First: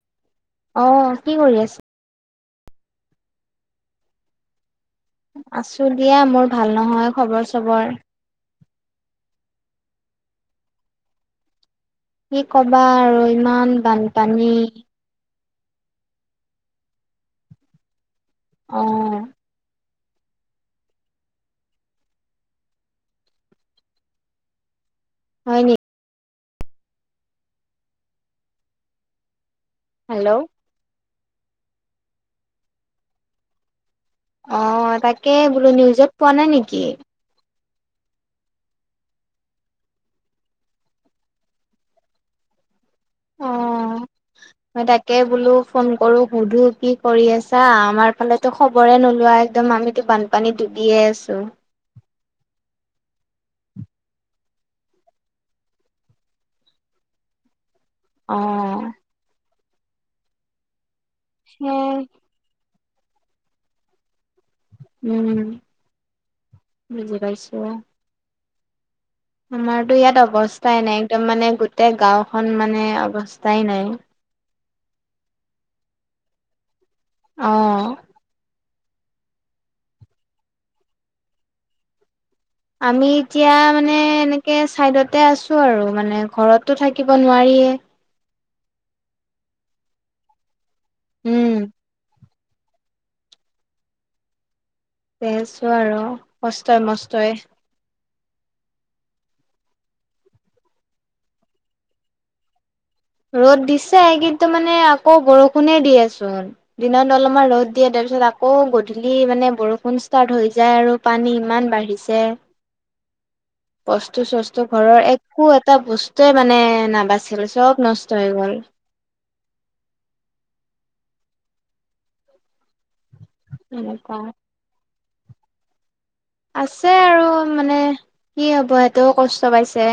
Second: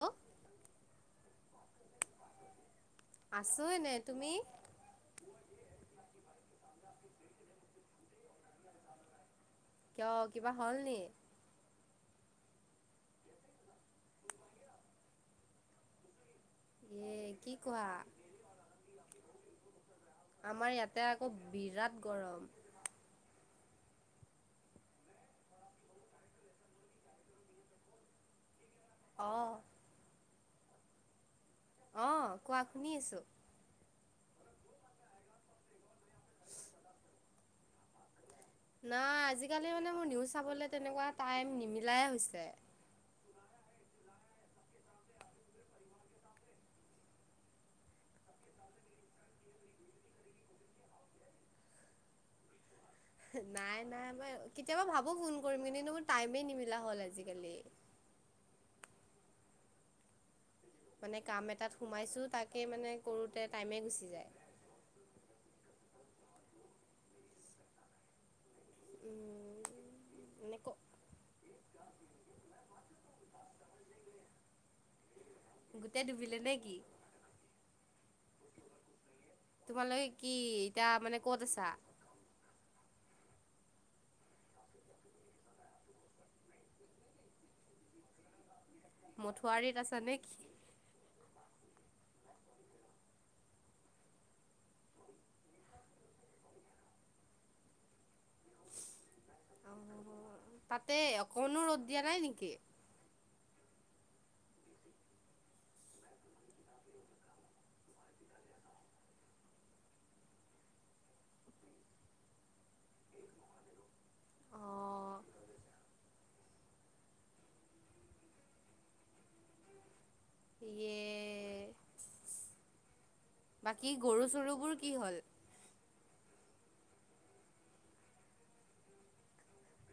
হ'। অ কি কৰি আছা? আছো এনে। তুমি? আছো দিয়া, মোৰ ভাল নহয় খবৰ চবৰ। কিয় কিবা হ'ল নি? কি কবা আৰু ইমান বানপানী। এ কি কোৱা? অঁ। আমাৰ ইয়াতে আকৌ বিৰাট গৰম। হয় নি? অঁ। হেল্ল'! অ কোৱা শুনি আছো। অ তাকে বোলো নিউজত পোৱা নাই নেকি? নাই আজিকালি মানে মোৰ নিউজ চাব তেনেকুৱা টাইম নিমিলাই হৈছে। অঁ। মই তাকে বোলো ফোন কৰো সুধো কি কৰি আছা, আমাৰ ফালেটো খবৰে নোলোৱা একদম আমিতো বানপানী ডুবিয়ে আছো। নাই নাই মই কেতিয়াবা ভাবো ফোন কৰিম কিন্তু, মোৰ টাইমেই নিমিলা হ'ল আজিকালি। অ মানে কাম এটাত সেয়াই সোমাইছো তাকে মানে কৰোতে টাইমে গুচি যায়। উম বুজি পাইছো। উম, আমাৰতো ইয়াত মানে ক অৱস্থাই নাই একদম মানে গোটেই গাওঁখন মানে অৱস্থাই নাই। গোটেই ডুবিলে নে কি? অঁ। তোমালোকে কি এতিয়া মানে ক'ত আছা? আমি এতিয়া মানে এনেকে চাইডতে আছো আৰু মানে ঘৰতো থাকিব নোৱাৰি। য়ে। মাথাউৰিত আছা নে কি? উম। আছো আৰু কষ্টই মস্তই। অ তাতে অকনো ৰ'দ দিয়া নাই নেকি? ৰ'দ দিছে কিন্তু মানে আকৌ বৰষুণে দিয়েচোন, দিনত অলপমান ৰ'দ দিয়ে তাৰপিছত তাৰপিছত আকৌ গধূলি মানে বৰষুণ ষ্টাৰ্ট হৈ যায় আৰু পানী ইমান বাঢ়িছে। বস্তু চস্তু ঘৰৰ অ', একো এটা বস্তুৱে মানে নাবাচিল চব নষ্ট হৈ গ'ল। [inaudible] এয়ে বাকী এনেকুৱা গৰু চৰু বোৰ কি হ'ল? আছে আৰু মানে কি হ'ব সেইটো কষ্ট পাইছে।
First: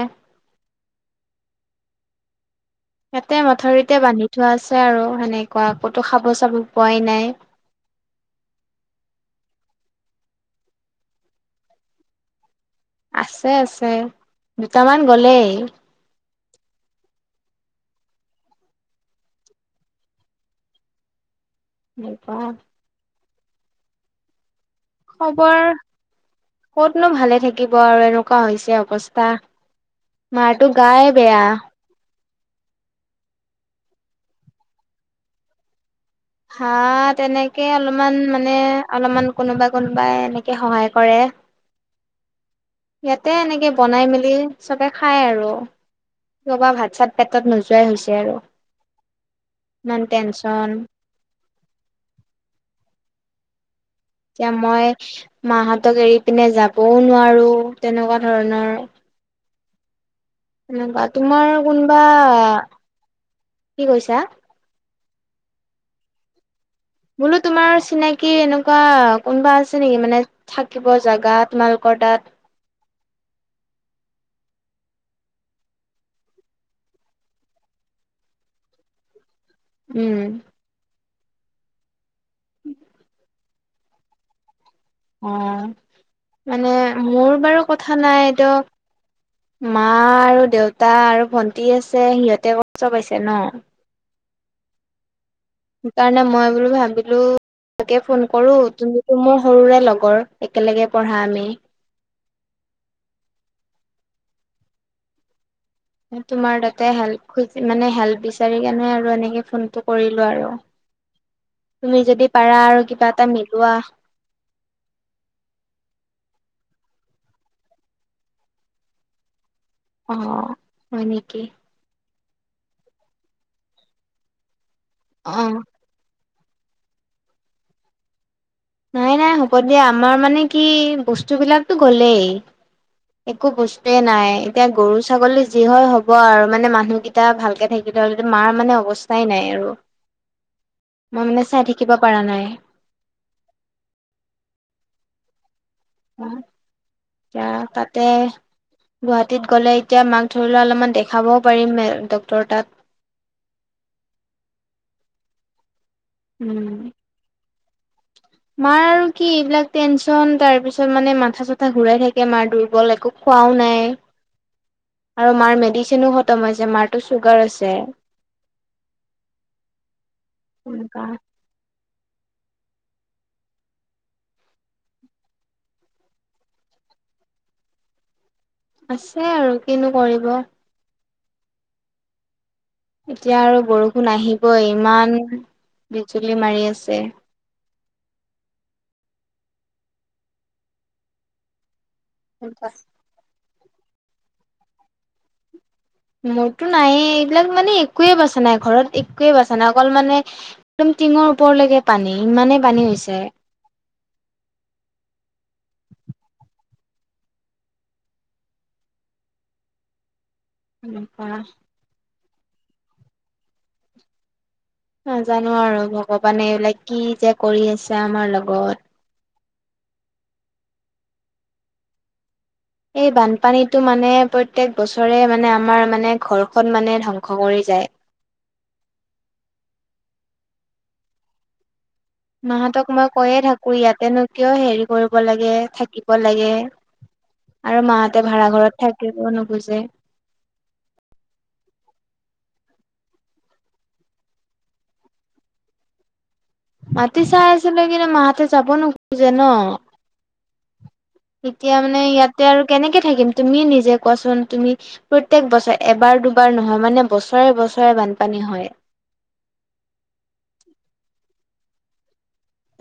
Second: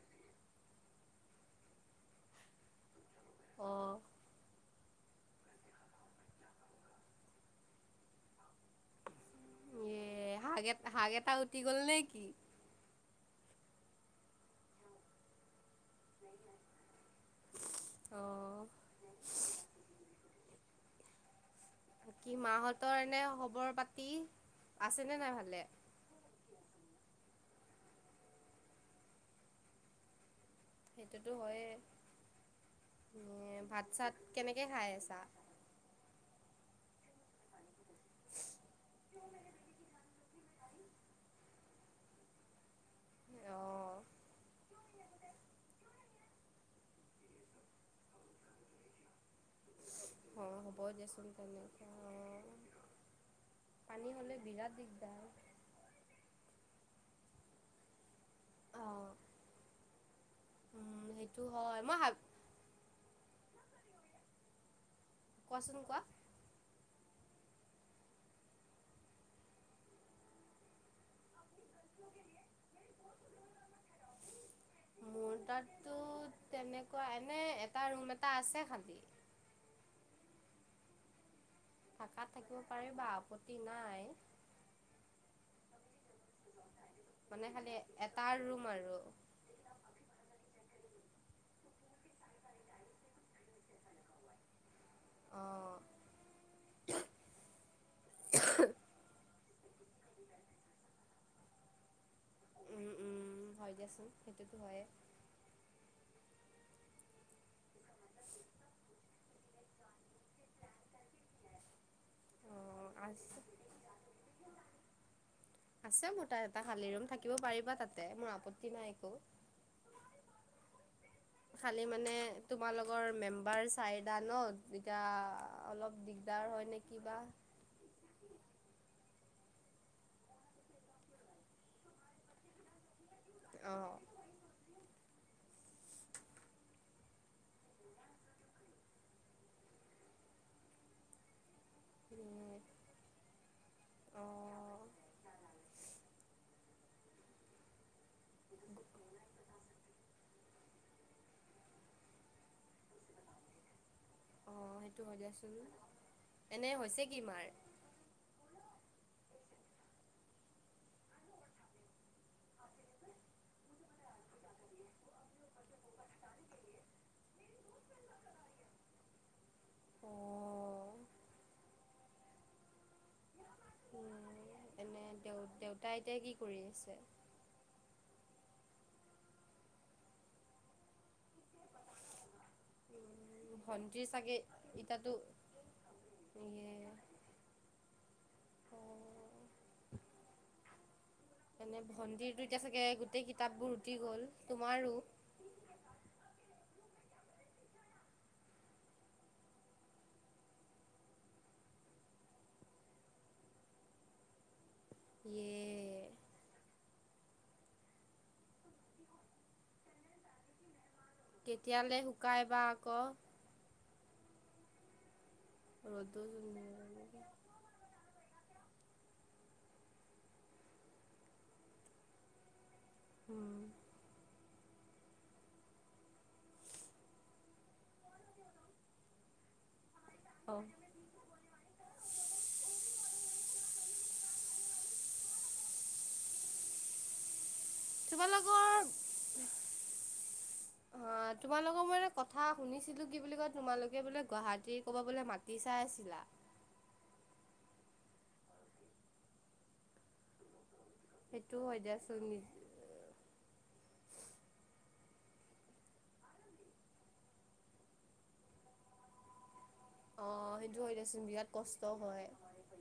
ইয়াতে অ', মাথাউৰিতে বান্ধি থোৱা আছে। আৰু সেনেকুৱা আকৌতো খাব চাব পোৱাই নাই। এ শাক এ শাক এটা উটি গল নে কি? আছে আছে দুটামান গলেই। অঁ'। কি এনেকুৱা মাহঁতৰ এনে খবৰ পাতি আছে নে নাই খবৰ ভালে? কতনো ভালে থাকিব আৰু এনেকুৱা হৈছে অৱস্থা। মাৰতো গাই সেইটোতো বেয়া হয়ে এ ভাত চাত কেনেকে খাই আছা। হা তেনেকে অলপমান মানে অলপমান কোনোবাই কোনোবাই এনেকে সহায় কৰে। ইয়াতে এনেকে অ', বনাই মেলি চবে খায় আৰু। কবা ভাত চাত পেটত নোযোৱাই হৈছে আৰু। ইমান অ টেনচন হ'ব দেচোন তেনেকে অ। পানী হ'লে এতিয়া বিৰাট মই দিগদাৰ। মাহতক এৰি পিনে যা- বও নোৱাৰো তেনেকুৱা ধৰণৰ। অ', উম, এনেকুৱা সেইটো তোমাৰ হয় মই কোনোবা ভাব কি কৈছা। কোৱাচোন কোৱা। বোলো তোমাৰ চিনাকি এনেকুৱা কোনোবা আছে নেকি মানে থাকিব জেগাত। তোমাৰ লোক তাত। মোৰ তাততো তেনেকুৱা এনে এটা ৰুম এটা আছে খালি। উম। থাকাত থাকিব পাৰে বা আপত্তি নাই। অ মানে মোৰ মানে বাৰু খালি কথা এটা নাই ত ৰুম আৰু। মা আৰু দেউতা আৰু ভন্টি আছে সিহঁতে কষ্ট পাইছে ন। অ' সেইকাৰণে মই বোলো ভাবিলো তাকে ফোন কৰো তুমিতো মোৰ সৰুৰে লগৰ একেলগে পঢ়া আমি। উম উম হয় দিয়চোন সেইটোতো হয়ে। তোমাৰ তাতে হেল্প খ মানে হেল্প বিচাৰি কেনে আৰু এনেকে ফোনটো কৰিলো আৰু। তুমি যদি পাৰা আৰু অ' কিবা এটা আছে মিলোৱা। আছে মোৰ তাত এটা খালি ৰুম থাকিব পাৰিবা তাতে মোৰ আপত্তি নাই একো। অ। হয় নেকি খালি মানে তোমালোকৰ মেম্বাৰ চাইদা নত। এতিয়া অ অলপ দিগদাৰ হয় নে কিবা? নাই নাই হ'ব দিয়া আমাৰ মানে কি বস্তু বিলাকতো গলেই। একো বস্তুয়ে অ' নাই এতিয়া গৰু ছাগলী যি হয় হ'ব আৰু, মানে মানুহকেইটা ভালকে থাকিলে হ'লে মাৰ মানে অৱস্থাই নাই আৰু। মই মানে চাই থাকিব পাৰা নাই। অ' অ ক তাতে গুৱাহাটীত গ'লে এতিয়া মাক ধৰি লোৱা অলপমান দেখাবও পাৰিম ডক্তৰ তাত। [unintelligible] অ সেইটো হয় দিয়াচোন এনে উম হৈছে কি মাৰ? মাৰ আৰু কি এইবিলাক টেনচন তাৰ পিছত মানে মাথা চাথা ঘুৰাই থাকে মাৰ দুৰ্বল একো। খোৱাও নাই। আৰু মাৰ মেডিচিনো খতম হৈছে মাৰতটো চুগাৰ আছে। অ', সনেকা। উ এনে দেউ দেউতা এতিয়া কি কৰি আছে? আছে আৰু কিনো কৰিব। এতিয়া আৰু ভণ্টিৰ বৰষুণ চাগে আহিবই ইতাতো ইমান বিজুলী মাৰি ইয়ে আছে। [unintelligible] অ' এনে ভন্টিৰতটো এতিয়া চাগে গোটেই কিতাপবোৰ উটি গ'ল তোমাৰো? মোৰতো নাইে এইবিলাক মানে একোৱয়ে বাচা নাই ঘৰত একোৱয়ে বাচা নাই। অকল মানে একদম টিঙৰ ওপৰলৈকে পানী ইমানেই পানী হৈছে। এ [unintelligible] এনেকুৱা। গাই ব ক। নাজানো আৰু ৰ'দো ভগৱানে এইবিলাক কি যে কৰি আছে আমাৰ লগত। এই উম বানপানীতটো মানে প্ৰত প্ৰত্যেক বছৰে মানে আমাৰ মানে ঘৰখন মানে ধ্বংস কৰি যায়। [unintelligible] অ। মাহতক মই কৈয়ে থাকো ইয়াতেনো কিয় হেৰি কৰিব লাগে থাকিব লাগে। [unintelligible] ভাড়াঘৰত তোমালোকৰ থাকিব নোখোজে অ তোমালোকৰ মান কথা শুনিছিলো কি বুলি কয় তোমালোকে বোলে গুৱাহাটী ক'বা বোলে মাতি চাই আছিলা? মাতি চাই আছিলো কিন্তু মাহঁতে যাব নোখোজে ন। সেইটো এতিয়া হয় মানে ইয়াতে দিয়াচোন আৰু কেনেকে থাকিম তুমি নিজে কোৱাচোন? তুমি প্ৰতয়েক বছৰে এবাৰ দুবাৰ নহয় মানে বছৰে বছৰে বানপানী হয়। [unintelligible] অ সেইটো হয় দেচোন বিৰাট কষ্ট হয়।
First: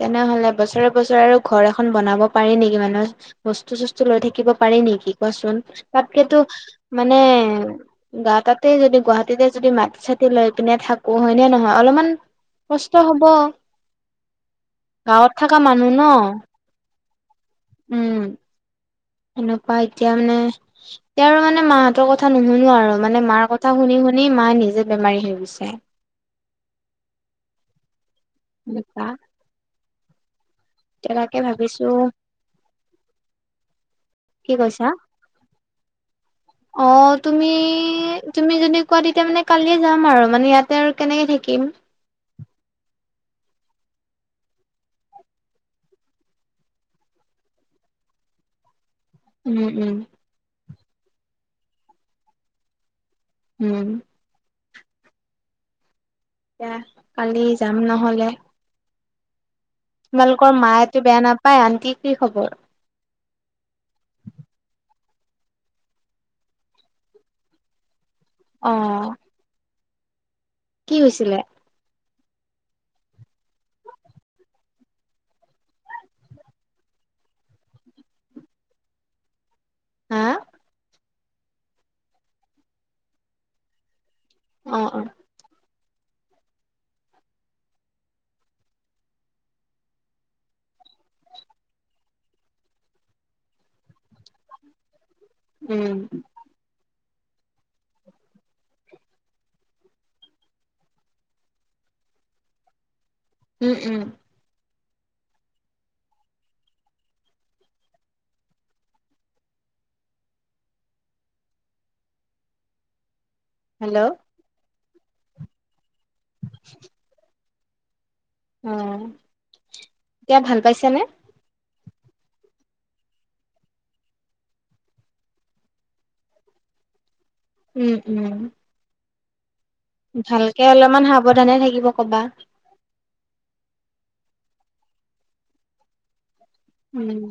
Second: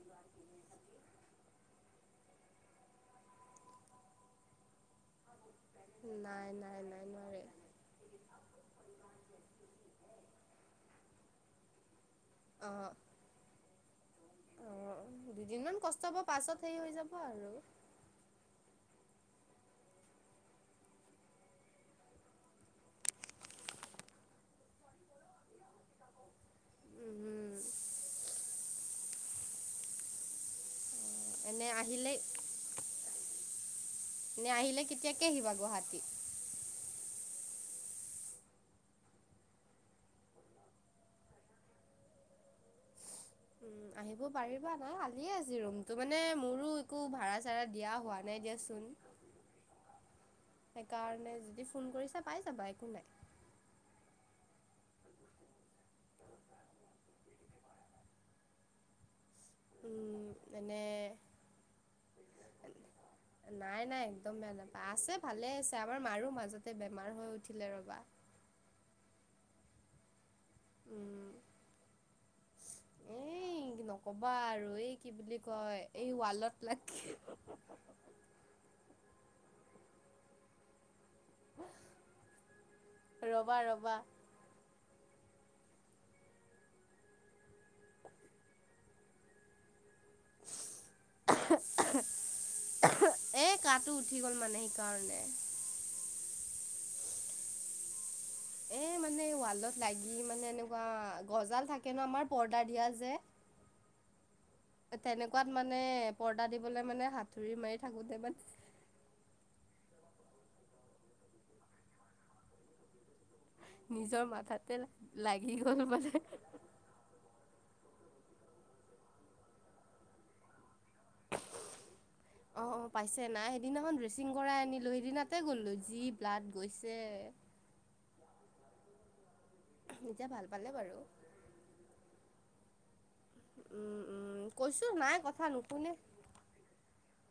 তেনেহলে বছৰে বছৰে ঘৰ খন বনাব পাৰি নেকি? মানুহে বস্তু চস্তু লৈ থাকিব পাৰি নেকি কোৱাচোন। তাতকেতো নাই নাই নাই মানে নোৱাৰে। গা তাতে যদি গুৱাহাটীতে যদি মা চতি লৈ পিনে থাকো হয়নে নহয় অলপমান অ', কষ্ট হব। অ', গাঁৱত থকা দুদিনমান মানুহ কষ্ট ন। হ'ব পাছত হেৰি হৈ যাব আৰু উম। এনেকুৱা এতিয়া মানে, তেওঁৰ মানে মাহঁতৰ কথা নুশুনো আৰু। মানে মাৰ কথা শুনো শুনি শুনি মায়ে নিজে বেমাৰী হৈ গৈছে। উম, নকা। [inaudible] [inaudible] এনে ভাবিছো। আহিলে নে কি আহিলে কৈছা কেতিয়াকে আহিবা গুৱাহাটী? অ তুমি তুমি যদি কোৱা তেতিয়া মানে কালিয়ে যাম আৰু মানে ইয়াতে আৰু কেনেকে থাকিম। উ। [inaudible] উ। উম, [inaudible] আহিব পাৰিবা নাই খালিয়ে আছে ৰুমটো মানে মোৰো একো ভাড়া চাড়া দিয়া হোৱা নাই দিয়াচোন। উম উম। সেইকাৰণে যদি ফোন কৰিছা পাই যাবা একো নাই। উম। এতিয়া কালি যাম নহলে। উম, তোমালোকৰ মা এনে এইটো বেয়া নাপায় আনটি কি খবৰ। নাই নাই একদম বেয়া নাপায় আছে। ভালে আছে আমাৰ মাৰো মাজতে বেমাৰ হৈ উঠিলে ৰবা। অ। কি উম। হৈছিলে? [unintelligible] কবা আৰু এই কি বুলি কয় এই ৱালত লাগি [unintelligible] হ ৰবা ৰবা। অ অ। [unintelligible] এ কাটো উঠি গ'ল মানে সেইকাৰণে। উম। এ মানে ৱালত লাগি মানে এনেকুৱা গজাল থাকে ন আমাৰ পৰ্দাৰ দিয়া যে। উম উম। তেনেকুৱাত মানে পৰ্দা দিবলে মানে হাঁতুৰি মাৰি থাকোতে মান। [unintelligible] হেল্ল' নিজৰ অ মাথাতে লাগি গ'ল মানে [unintelligible] অ এতিয়া ভাল পাইছ নে? [inaudible] অ অ পাইছে নাই সেইদিনাখন ড্ৰেচিং কৰাই আনিলো, সেইদিনাতে গ'লো যি ব্লাড গৈছে। উম উম এতিয়া ভাল ভালকে পালে বাৰু অলপমান সাৱধানে থাকিব কবা। উম'-উম', কৈছো নাই কথা নুশুনে। উম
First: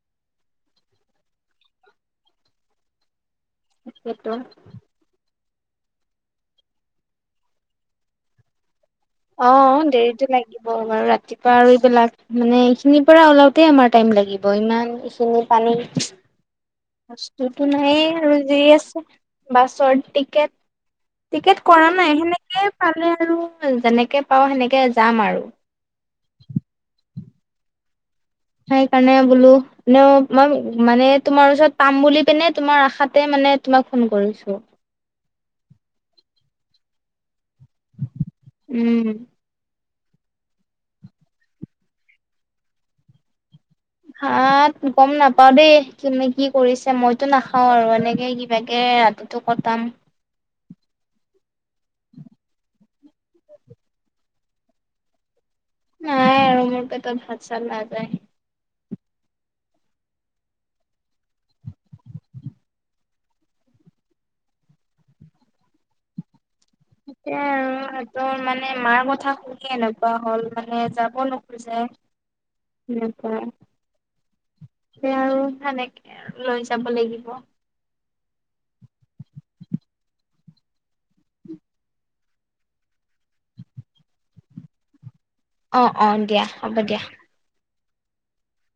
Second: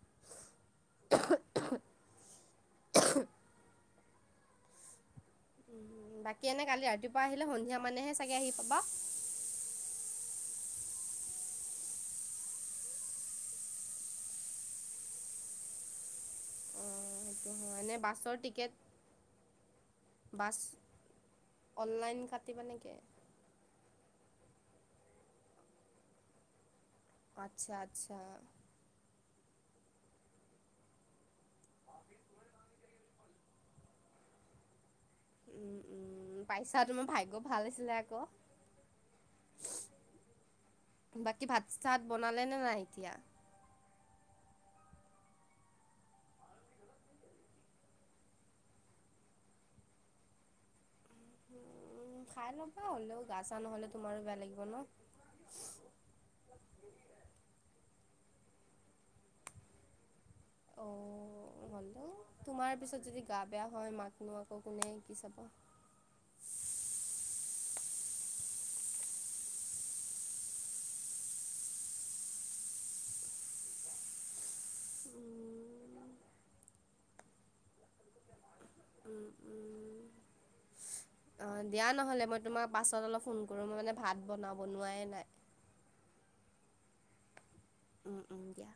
[unintelligible] হেতু উ বাকী এনে কালি ৰাতিপুৱা আহিলে সন্ধিয়া মানেহে চাগে আহি পাব। অ দেৰিতো লাগিব বাৰু ৰাতিপুৱা আৰু এইবিলাক মানে এইখিনিৰ পৰা ওলাওঁতে আমাৰ টাইম লাগিব ইমান এইখিনি পানী অ সেইটো হেতো হয় এনে নাইয়ে বাছৰ আৰু যি টিকেট আছে বাছৰ বাছ টিকেট। টিকেট কৰা নাই অনলাইন কাটিবা সেনেকেই নেকি পালে আৰু যেনেকে পাওঁ সেনেকে যাম আৰু আচ্ছা আচ্ছা সেই কাৰণে বোলো এনেও মই মানে তোমাৰ ওচৰত পাম বুলি পিনে তোমাৰ আশাতে মানে তোমাক ফোন কৰিছো। উম পাইছা তোমাৰ ভাগ্য ভাল আছিলে আকৌ উম বাকী ভাত চাত বনালে নে নাই এতিয়া? ভাত গম নাপাও দেই কোনে কি কৰিছে মইতো নাখাওঁ আৰু এনেকে কিবাকে টো কটাম খাই ল'বা হ'লেও গা চা নহ'লে তোমাৰো বেয়া লাগিব ন। নাই আৰু মোৰ পেটত ভাত চাত নাযায় অ' [inaudible] তোমাৰ পিছত যদি গা বেয়া হয় মাকনো আকৌ কোনে কি চাব। [inaudible] তাকে আৰু সিহতৰ মানে মাৰ কথা শুনে এনেকুৱা হ'ল মানে যাব নোখোজে। উম', ক [unintelligible] সে আৰু উম, সনেকে লৈ যাব লাগিব। [inaudible] উম, উম। অ', দিয়া নহলে মই তোমাক পাছত অলপ ফোন কৰো মই মানে ভাত বনাও, বনোৱাই নাই। অ'- অ' দিয়া, হ'ব দিয়া। উম'- উম' দিয়া।